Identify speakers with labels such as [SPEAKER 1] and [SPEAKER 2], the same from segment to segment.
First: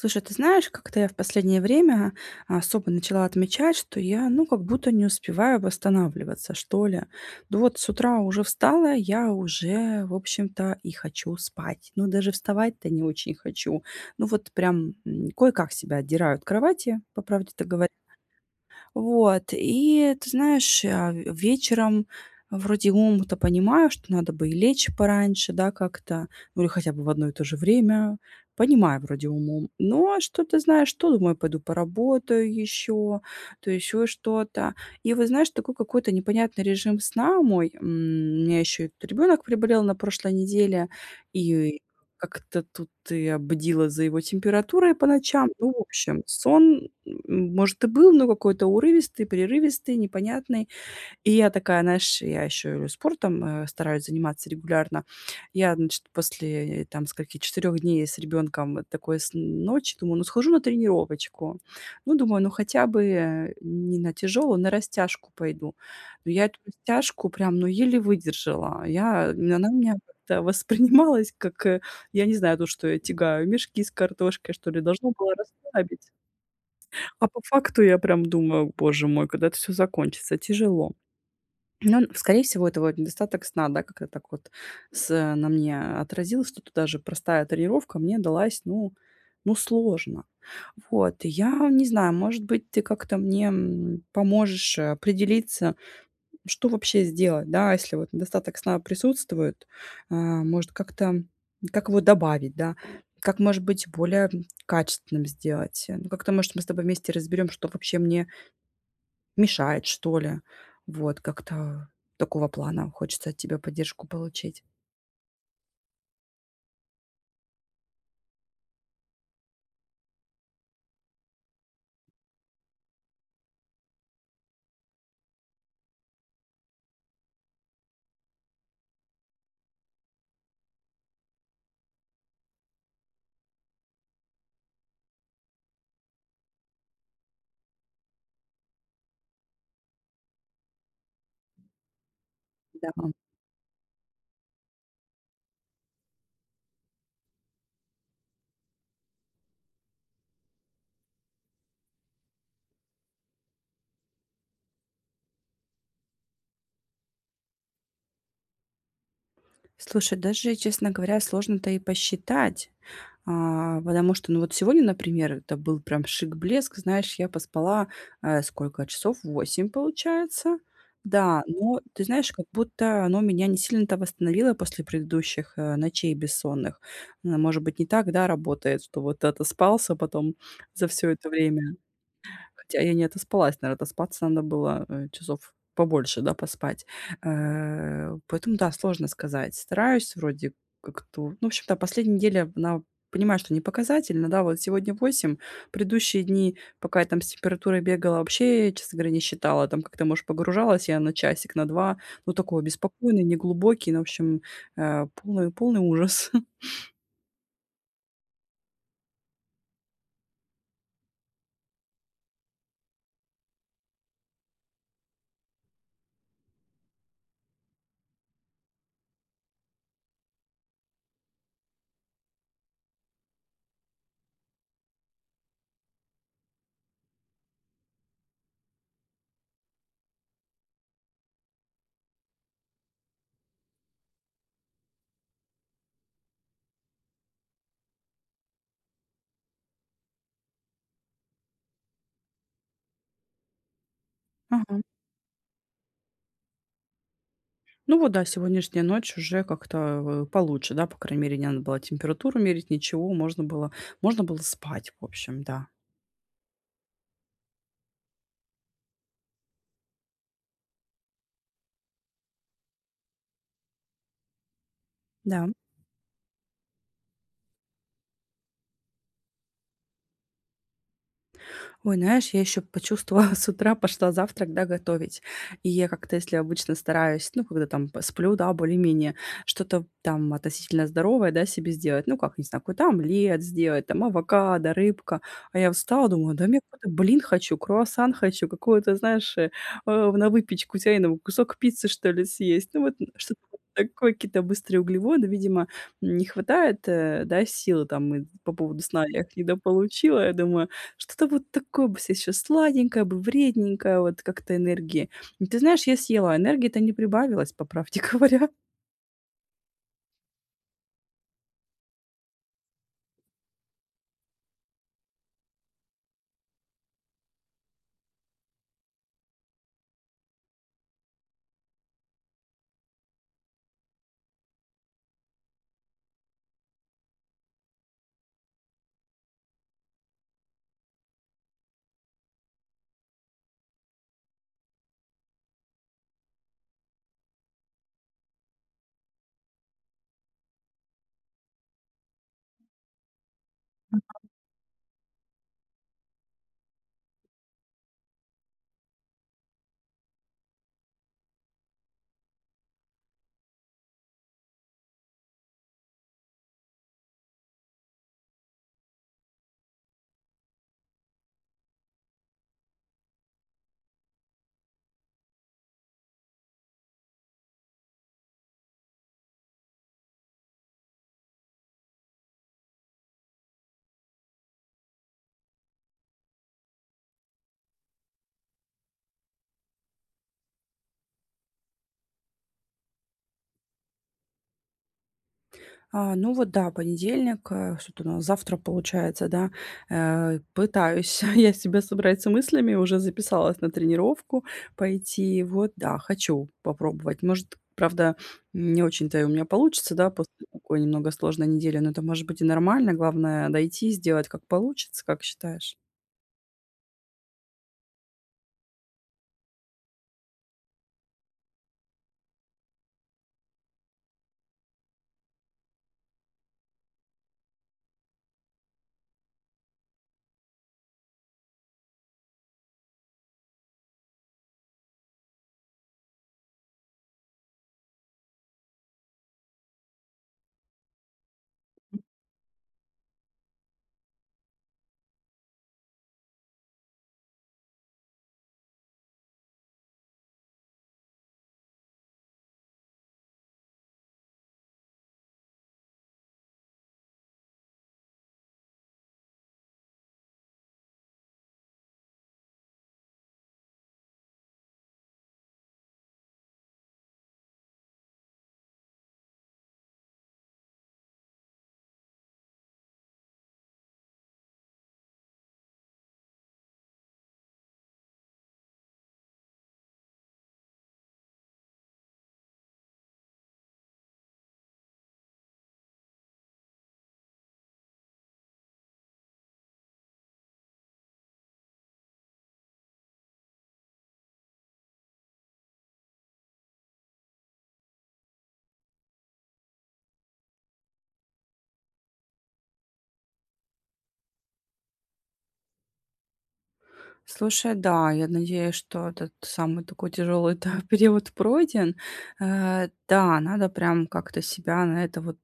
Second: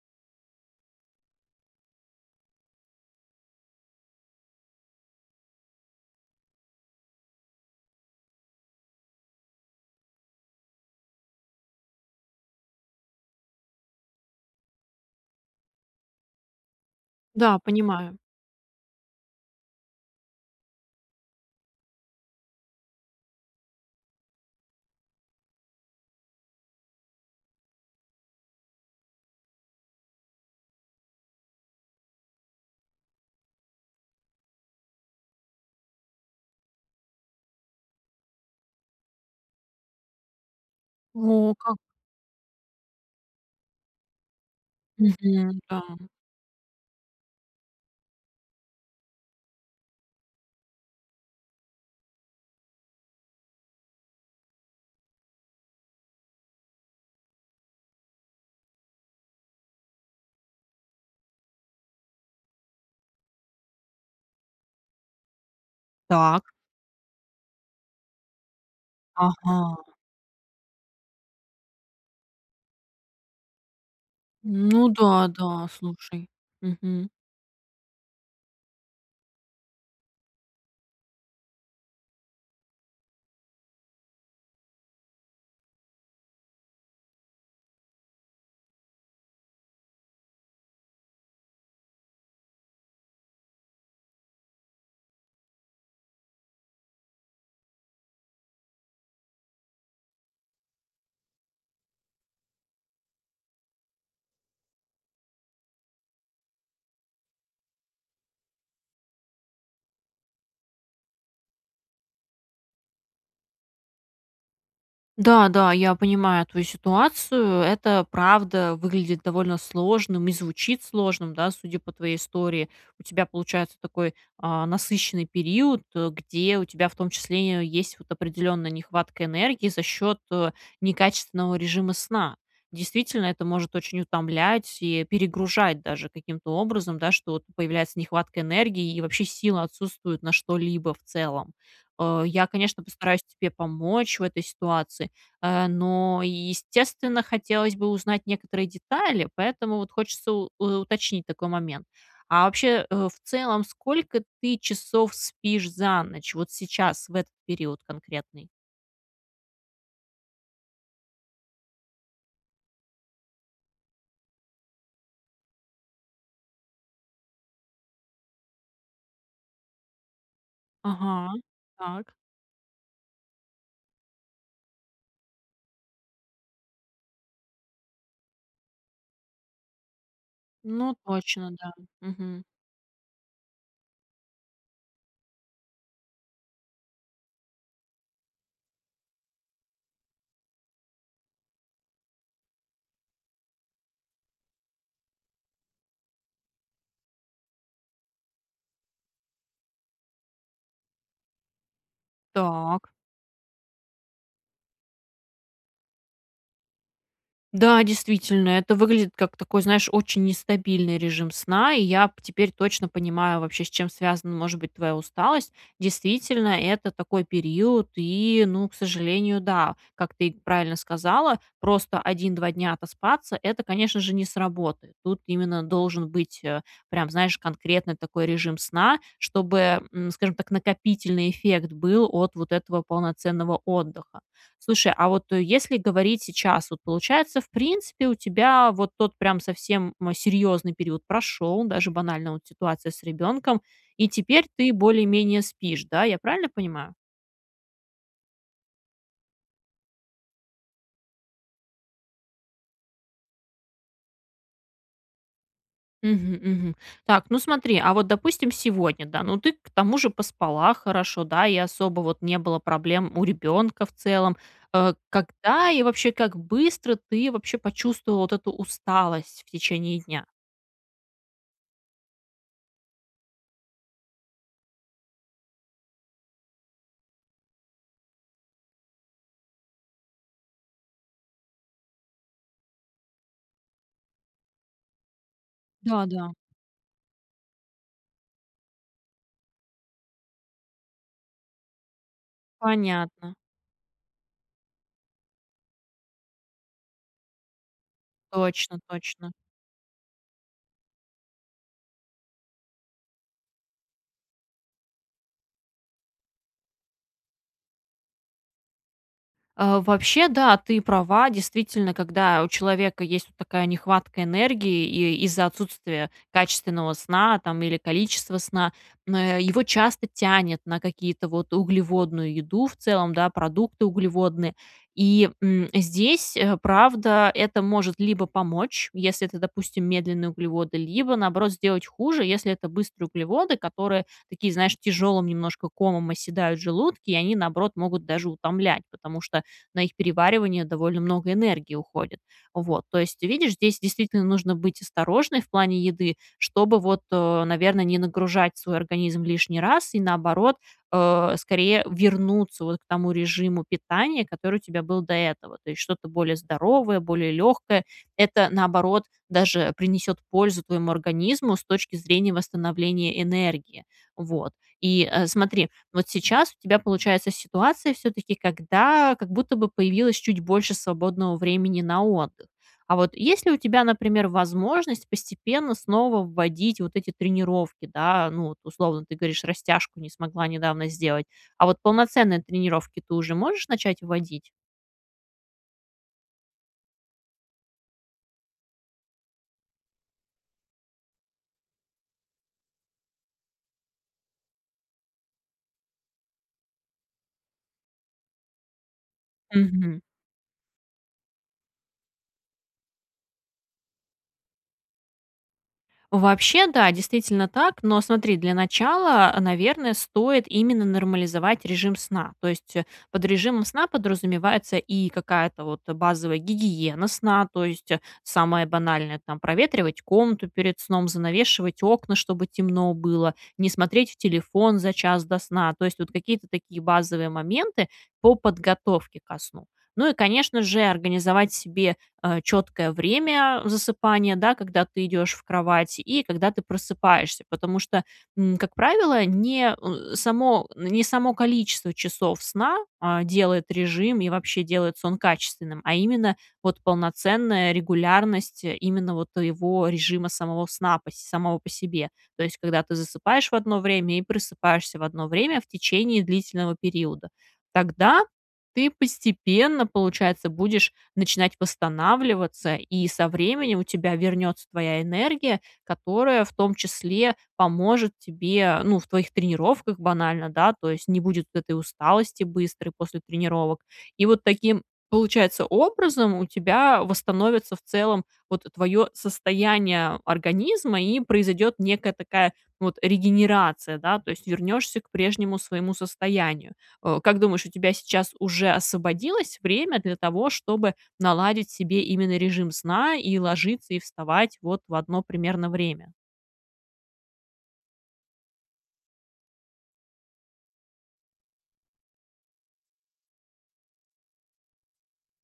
[SPEAKER 1] Слушай, ты знаешь, как-то я в последнее время, а, особо начала отмечать, что я, ну, как будто не успеваю восстанавливаться, что ли. Ну вот с утра уже встала, я уже в общем-то и хочу спать. Ну, даже вставать-то не очень хочу. Ну вот прям, м, кое-как себя отдираю от кровати, по
[SPEAKER 2] Да,
[SPEAKER 1] правде-то говоря.
[SPEAKER 2] понимаю.
[SPEAKER 1] Вот, и ты знаешь, я вечером вроде умом-то понимаю, что надо бы и лечь пораньше, да, как-то, ну или хотя бы в одно и то же время. Понимаю вроде умом. Но что-то, знаешь, то думаю пойду поработаю ещё, то ещё что-то. И вот, знаешь, такой какой-то непонятный режим сна мой, м, у меня ещё тут ребёнок приболел на прошлой неделе,
[SPEAKER 2] О как!
[SPEAKER 1] и как-то тут я бдила за его температурой по ночам.
[SPEAKER 2] Мгм,
[SPEAKER 1] Ну, в
[SPEAKER 2] да.
[SPEAKER 1] общем, сон, м может, и был, но какой-то урывистый, прерывистый, непонятный. И я такая, наешь, я ещё и спортом, э, стараюсь заниматься регулярно. Я, значит, после, э, там скольки, 4 дней с ребёнком такой сн ночи, думаю, ну, схожу на тренировочку. Ну, думаю, ну хотя бы не на тяжёлую, на растяжку пойду. Но я
[SPEAKER 2] Так.
[SPEAKER 1] эту растяжку прям, ну, еле выдержала. Я она у
[SPEAKER 2] Ага.
[SPEAKER 1] меня как-то воспринималась, как я не знаю, ну что я тягаю, мешки с картошкой, что ли.
[SPEAKER 2] Ну
[SPEAKER 1] Должно
[SPEAKER 2] да,
[SPEAKER 1] было
[SPEAKER 2] да
[SPEAKER 1] расслабить,
[SPEAKER 2] слушай, мгм.
[SPEAKER 1] а по факту я прям думаю: "Боже мой, когда это всё закончится, тяжело". Ну, скорее всего, это вот недостаток сна, да, как-то так вот с на мне отразился, что даже простая тренировка мне далась, ну ну, сложно. Вот, я не знаю, может быть, ты как-то мне, м, поможешь, э, определиться, что вообще сделать, да, если вот недостаток сна присутствует, э, может как-то, как его добавить, да, как может быть более качественным сделать, ну, как-то может мы с тобой вместе разберём, что вообще мне мешает, что ли. Вот, как-то такого плана хочется от тебя поддержку получить.
[SPEAKER 2] Да, да, я понимаю твою ситуацию, это правда выглядит довольно сложным, и звучит сложным, да, судя по твоей истории. У тебя получается такой, а, насыщенный период, где у тебя в том числе есть, вот, определенная нехватка энергии за счет, э, некачественного режима сна. Действительно, это может очень утомлять и перегружать даже каким-то образом, да, что вот появляется нехватка энергии, и вообще силы отсутствуют на что-либо в целом. Э, я, конечно,
[SPEAKER 1] Да.
[SPEAKER 2] постараюсь тебе помочь в этой ситуации, э, но, естественно, хотелось бы узнать некоторые детали, поэтому вот хочется у уточнить такой момент: а вообще, э, в целом сколько ты часов спишь за ночь, вот сейчас, в этот период конкретный?
[SPEAKER 1] Слушай, даже, честно говоря, сложно-то и посчитать, а. Потому что, ну, вот сегодня, например, это был прям шик, блеск. Знаешь, я поспала, э, сколько часов 8 получается.
[SPEAKER 2] Ага,
[SPEAKER 1] Да, но ты
[SPEAKER 2] так.
[SPEAKER 1] знаешь, как будто оно меня не сильно-то восстановило после предыдущих, э, ночей бессонных. Н может быть, не так, да, работает, что вот отоспался потом за
[SPEAKER 2] Ну
[SPEAKER 1] всё это
[SPEAKER 2] точно, да,
[SPEAKER 1] время.
[SPEAKER 2] мгм.
[SPEAKER 1] Хотя я не отоспалась, наверно отоспаться надо было, э, часов побольше, да, поспать. Э, поэтому да, сложно сказать. Стараюсь вроде как-то. Ну, в общем-то, последняя неделя, она понимаю, что не показательная, да, вот сегодня 8, предыдущие дни, пока я там с температурой бегала, вообще, честно говоря, не считала. Там как-то, может, погружалась я на часик, на 2. Ну, такой,
[SPEAKER 2] Так.
[SPEAKER 1] беспокойный, неглубокий, ну, в общем, а полный полный ужас.
[SPEAKER 2] Да, действительно, это выглядит как такой, знаешь, очень нестабильный режим сна, и я п теперь точно понимаю, вообще, с чем связана, может быть, твоя усталость. Действительно, это такой период и, ну к сожалению, да. Как ты правильно сказала, просто 1-2 дня отоспаться- это, конечно же, не сработает. Тут именно должен быть, э, прям, знаешь, конкретный такой режим сна, чтобы, м, скажем так, накопительный эффект был от вот этого полноценного отдыха. Слушай, а вот если говорить сейчас, вот получается, в принципе, у тебя вот тот прям совсем, м, серьезный период прошел, даже банально вот ситуация с ребенком, и теперь ты
[SPEAKER 1] Мгм.
[SPEAKER 2] более-менее спишь, да? Я правильно понимаю?
[SPEAKER 1] Ну вот да, сегодняшняя ночь уже как-то, а, в получше, да, по крайней мере не надо было температуру мерить, ничего. Можно было можно было спать, в общем, да.
[SPEAKER 2] Мгм, мгм. Так, ну смотри, а вот, допустим, сегодня, да, ну, ты к тому же поспала хорошо, да, и особо, вот, не было проблем у ребенка в целом. Э,
[SPEAKER 1] Да.
[SPEAKER 2] когда и вообще, как быстро ты вообще почувствовала вот эту усталость в течение дня?
[SPEAKER 1] Ой, знаешь, я ещё почувствовала, с утра пошла завтрак, да, готовить. И я как-то, если обычно стараюсь, ну, когда там посплю, да, более-менее, что-то, там, относительно здоровое, да, себе сделать. Ну как, не знаю, какой-то омлет сделать, там авокадо, рыбка. А я
[SPEAKER 2] Да,
[SPEAKER 1] встала,
[SPEAKER 2] да.
[SPEAKER 1] думаю: "Да нет, [unintelligible] блин хочу, круассан хочу, какую-то, знаешь, э, на выпечку тяйную. Кусок пиццы, что ли, съесть". Ну, вот, м,
[SPEAKER 2] Понятно.
[SPEAKER 1] что-то такое, какие-то быстрые углеводы, видимо, м, не хватает, э, да, сил, там, и по
[SPEAKER 2] Точно,
[SPEAKER 1] поводу сна я
[SPEAKER 2] точно.
[SPEAKER 1] их недополучила, я думаю: "Что-то вот такое бы сейчас, сладенькое бы, вредненькое, вот, как-то энергии". Ты знаешь, я съела, энергии-то не прибавилось, по правде говоря.
[SPEAKER 2] Э, вообще, да, ты права. Действительно, когда у человека есть от такая нехватка энергии, и из-за отсутствия качественного сна, там, или количества сна, н э, его часто тянет на какие-то, вот, углеводную еду в целом, да, продукты углеводные. И, м, здесь, э, правда, это может либо помочь, если это, допустим, медленные углеводы, либо, наоборот, сделать хуже, если это быстрые углеводы, которые, такие, знаешь, тяжелым немножко комом оседают в желудке. И они, наоборот, могут даже утомлять, потому что на их переваривание довольно много энергии уходит. Вот. То есть ты видишь, здесь,
[SPEAKER 1] Ну,
[SPEAKER 2] действительно,
[SPEAKER 1] да.
[SPEAKER 2] нужно быть осторожной в плане еды, чтобы, вот, э, наверно, не нагружать свой организм лишний раз, и наоборот, э, скорее вернуться вот к тому режиму питания, который у тебя был до этого. То есть, что-то более здоровое, более легкое. Это, наоборот, даже принесет пользу твоему организму с точки зрения восстановления энергии. Вот. И, э, смотри, вот сейчас у тебя получается ситуация, всё-таки, когда, как будто бы, появилось чуть больше свободного времени на отдых. А вот, есть ли у тебя, например, возможность постепенно снова вводить вот эти тренировки, да? Ну, вот условно, ты говоришь, растяжку не смогла недавно сделать. А вот полноценные тренировки ты уже можешь начать вводить?
[SPEAKER 1] А, ну, вот да, понедельник, э, что тут у нас? Завтра получается, да. Э, пытаюсь я себя собрать с мыслями, уже записалась на тренировку пойти. Вот, да, хочу попробовать. Может, правда, не очень-то и у меня получится,
[SPEAKER 2] Мгм.
[SPEAKER 1] да, после такой немного сложной недели, но это, может быть, и нормально. Главное- дойти, сделать, как получится. Как считаешь?
[SPEAKER 2] Вообще, да, действительно так. Но смотри, для начала, наверное, стоит именно нормализовать режим сна. То есть под режимом сна подразумевается и какая-то, вот, базовая гигиена сна. То есть самое банальное, там: проветривать комнату перед сном, занавешивать окна, чтобы темно было, не смотреть в телефон за час до сна. То есть вот какие-то такие базовые моменты по подготовке ко сну. Ну, и, конечно же, организовать себе,
[SPEAKER 1] М.
[SPEAKER 2] э, четкое время засыпания, да, когда ты идешь в кровать, и когда ты просыпаешься. Потому что, м, как правило, не, э, само не само количество часов сна, а, делает режим и вообще делает сон качественным, а именно вот полноценная регулярность именно вот твоего режима самого сна пос самого по себе. То есть когда ты засыпаешь в одно время и просыпаешься в одно время в течение длительного периода. Тогда ты постепенно, получается, будешь начинать восстанавливаться. И со временем у тебя вернется твоя энергия, которая, в том числе, поможет тебе, ну, в твоих тренировках банально, да. То есть не будет этой усталости быстрой после тренировок. И вот таким, получается, образом у тебя восстановится, в целом, вот твоё состояние организма. И произойдет некая такая вот регенерация, да. То есть вернешься к прежнему своему состоянию. Э, как думаешь, у тебя сейчас уже освободилось время для того, чтобы наладить себе именно режим сна и ложиться, и вставать в одно примерно время?
[SPEAKER 1] Слушай, да, я надеюсь, что этот самый такой тяжёлый-то период пройден. Э, да, надо прям как-то себя на это вот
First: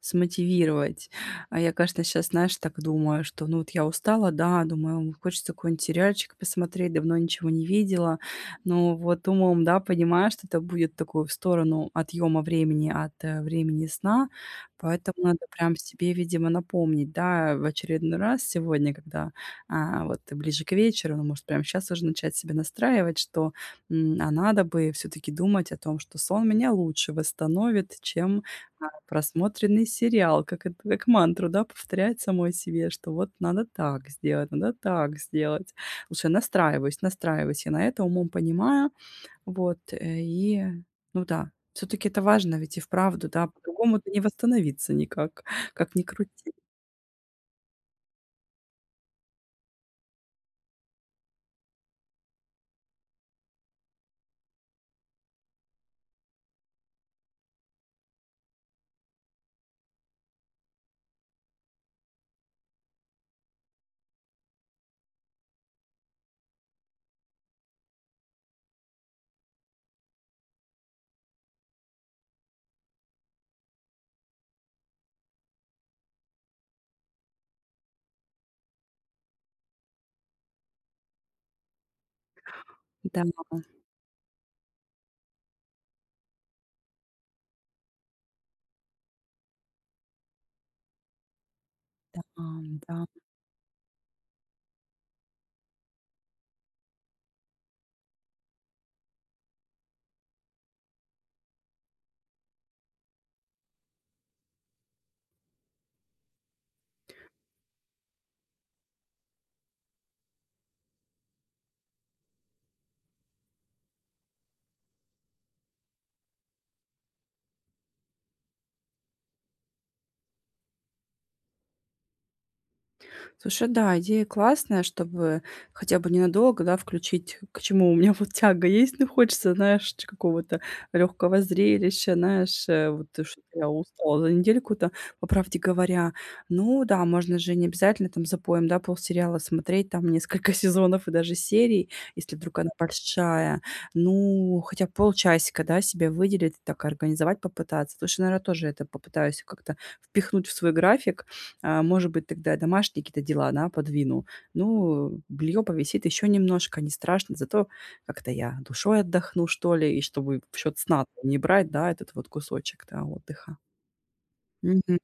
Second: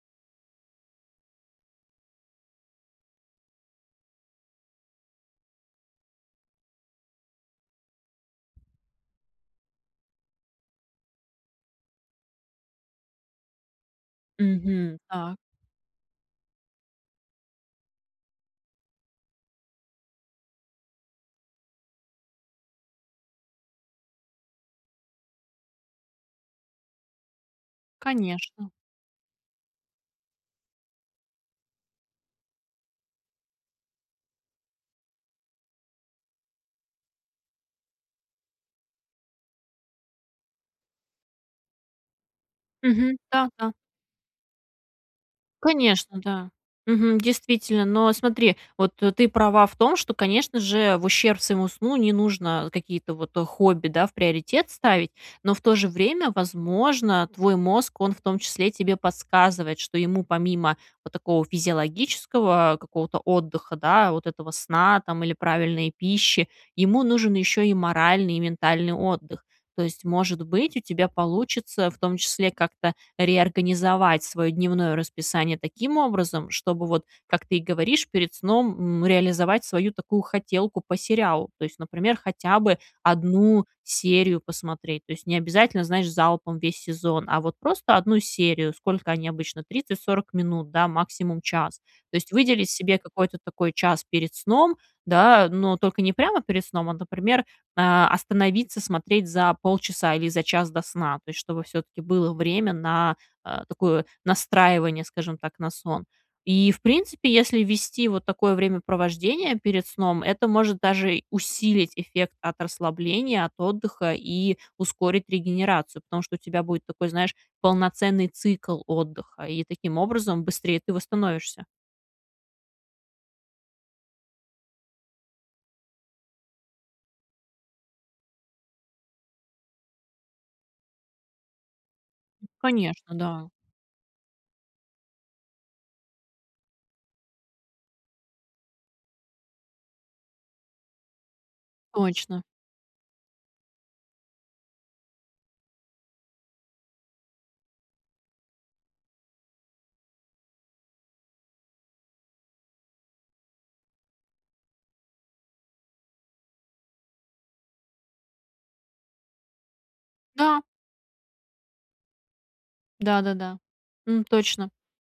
[SPEAKER 1] смотивировать. А я, конечно, щас, знаешь, так думаю, что, ну, вот я устала, да, думаю- ом, хочется какой-нибудь сериальчик посмотреть, давно ничего не видела. Ну, вот умом, да, понимаю, что это будет такую в сторону отъёма времени от времени сна.
[SPEAKER 2] Мгм,
[SPEAKER 1] Поэтому
[SPEAKER 2] та.
[SPEAKER 1] надо прям себе, видимо, напомнить, да, в очередной раз сегодня, когда, а, вот ближе к вечеру. Ну, может, прям щас уже начать себе настраивать, что, м, а надо бы всё-таки думать о том, что сон меня лучше восстановит, чем,
[SPEAKER 2] Конечно.
[SPEAKER 1] э, просмотренный сериал. Как это, как мантру, да, повторять самой себе, что вот надо так сделать, надо так сделать. Лучше настраиваюсь, настраиваюсь я на это, умом понимаю, вот. Э, и, ну да, всё-таки это важно ведь и
[SPEAKER 2] Мгм,
[SPEAKER 1] вправду, да,
[SPEAKER 2] да, да.
[SPEAKER 1] по-другому-то не восстановиться никак, как ни
[SPEAKER 2] Конечно, да,
[SPEAKER 1] крути.
[SPEAKER 2] мгм, действительно. Но смотри, вот ты права в том, что, конечно же, в ущерб своему сну не нужно какие-то, вот, хобби, да, в приоритет ставить. Но в то же время, возможно, твой мозг, он в том числе, тебе подсказывает, что ему помимо вот такого физиологического какого-то отдыха, да- вот этого сна, там, или правильной пищи- ему нужен еще и моральный, и ментальный отдых. То есть может быть, у тебя получится в том числе как-то реорганизовать свое дневное расписание таким образом, чтобы вот, как ты говоришь, перед сном, м, реализовать свою такую хотелку по сериалу. То есть, например, хотя бы
[SPEAKER 1] Да.
[SPEAKER 2] 1 серию посмотреть. То есть необязательно, знаешь, залпом весь сезон, а вот просто 1 серию- сколько они обычно- 30-40 минут, да, максимум час. То
[SPEAKER 1] Да,
[SPEAKER 2] есть выделить себе
[SPEAKER 1] да.
[SPEAKER 2] какой-то такой час перед сном, да, но только не прямо перед сном, а, например, э, остановиться смотреть за полчаса или за час до сна. То есть чтобы всё-таки было время на, э, такое настраивание, скажем так, на сон. И, в принципе, если ввести вот такое времяпровождение перед сном, это может даже усилить эффект от расслабления, от отдыха и ускорить регенерацию, потому что у тебя будет такой, знаешь, полноценный цикл отдыха, и таким образом быстрее ты восстановишься.
[SPEAKER 1] Слушай, да, идея классная, чтобы хотя бы ненадолго, да, включить, к чему у меня, вот, тяга есть. Ну, хочется, знаешь, ч какого-то лёгкого зрелища, наешь,
[SPEAKER 2] Конечно,
[SPEAKER 1] вот, что
[SPEAKER 2] да.
[SPEAKER 1] я устала за недельку-то, по правде говоря. Ну да, можно же необязательно, там, запоем, да, полсериала смотреть, там несколько сезонов и даже серий, если
[SPEAKER 2] Точно.
[SPEAKER 1] вдруг она большая. Ну, хотя б полчасика, да, себе выделить, так организовать попытаться. Лучше, наверное, тоже это попытаюсь как-то впихнуть в свой график. Э, может быть, тогда я домашние какие-то дела, да, подвину. Ну, бельё повисит ещё немножко, не страшно, зато как-то я душой отдохну, что ли, и чтобы в
[SPEAKER 2] Да.
[SPEAKER 1] счёт сна там не брать, да, этот вот кусочек-то, да, отдыха.
[SPEAKER 2] Да-да-да. М, точно.
[SPEAKER 1] Мгм.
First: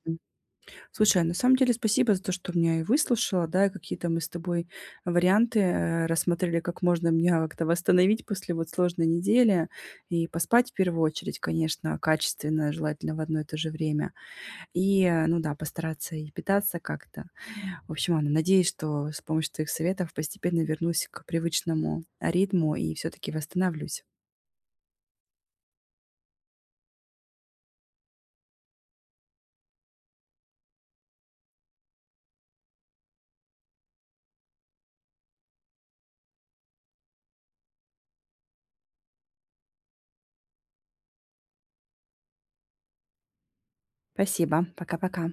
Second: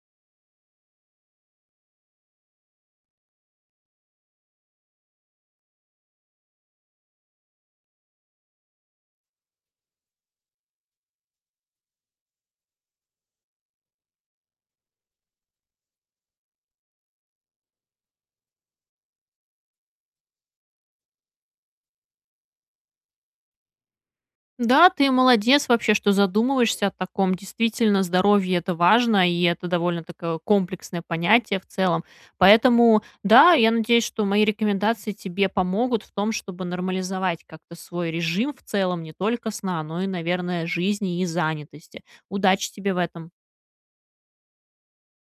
[SPEAKER 1] Слушай, а, на самом деле, спасибо за то, что меня и выслушала, да, и какие-то мы с тобой варианты, э, рассмотрели, как можно меня как-то восстановить после, вот, сложной недели. И поспать в первую очередь, конечно, качественно, желательно в одно и то же время. И, э, ну да, постараться и питаться как-то. В общем, ладно, надеюсь, что с помощью твоих советов постепенно вернусь к привычному ритму и всё-таки восстановлюсь.
[SPEAKER 2] Да, ты молодец вообще, что задумываешься о таком. Действительно, здоровье- это важно, и это довольно такое комплексное понятие в целом. Поэтому, да, я надеюсь, что мои рекомендации тебе помогут в том, чтобы нормализовать как-то свой режим в целом не только сна, но и, наверное, жизни и занятости. Удачи тебе в этом!
[SPEAKER 1] Спасибо, пока-пока.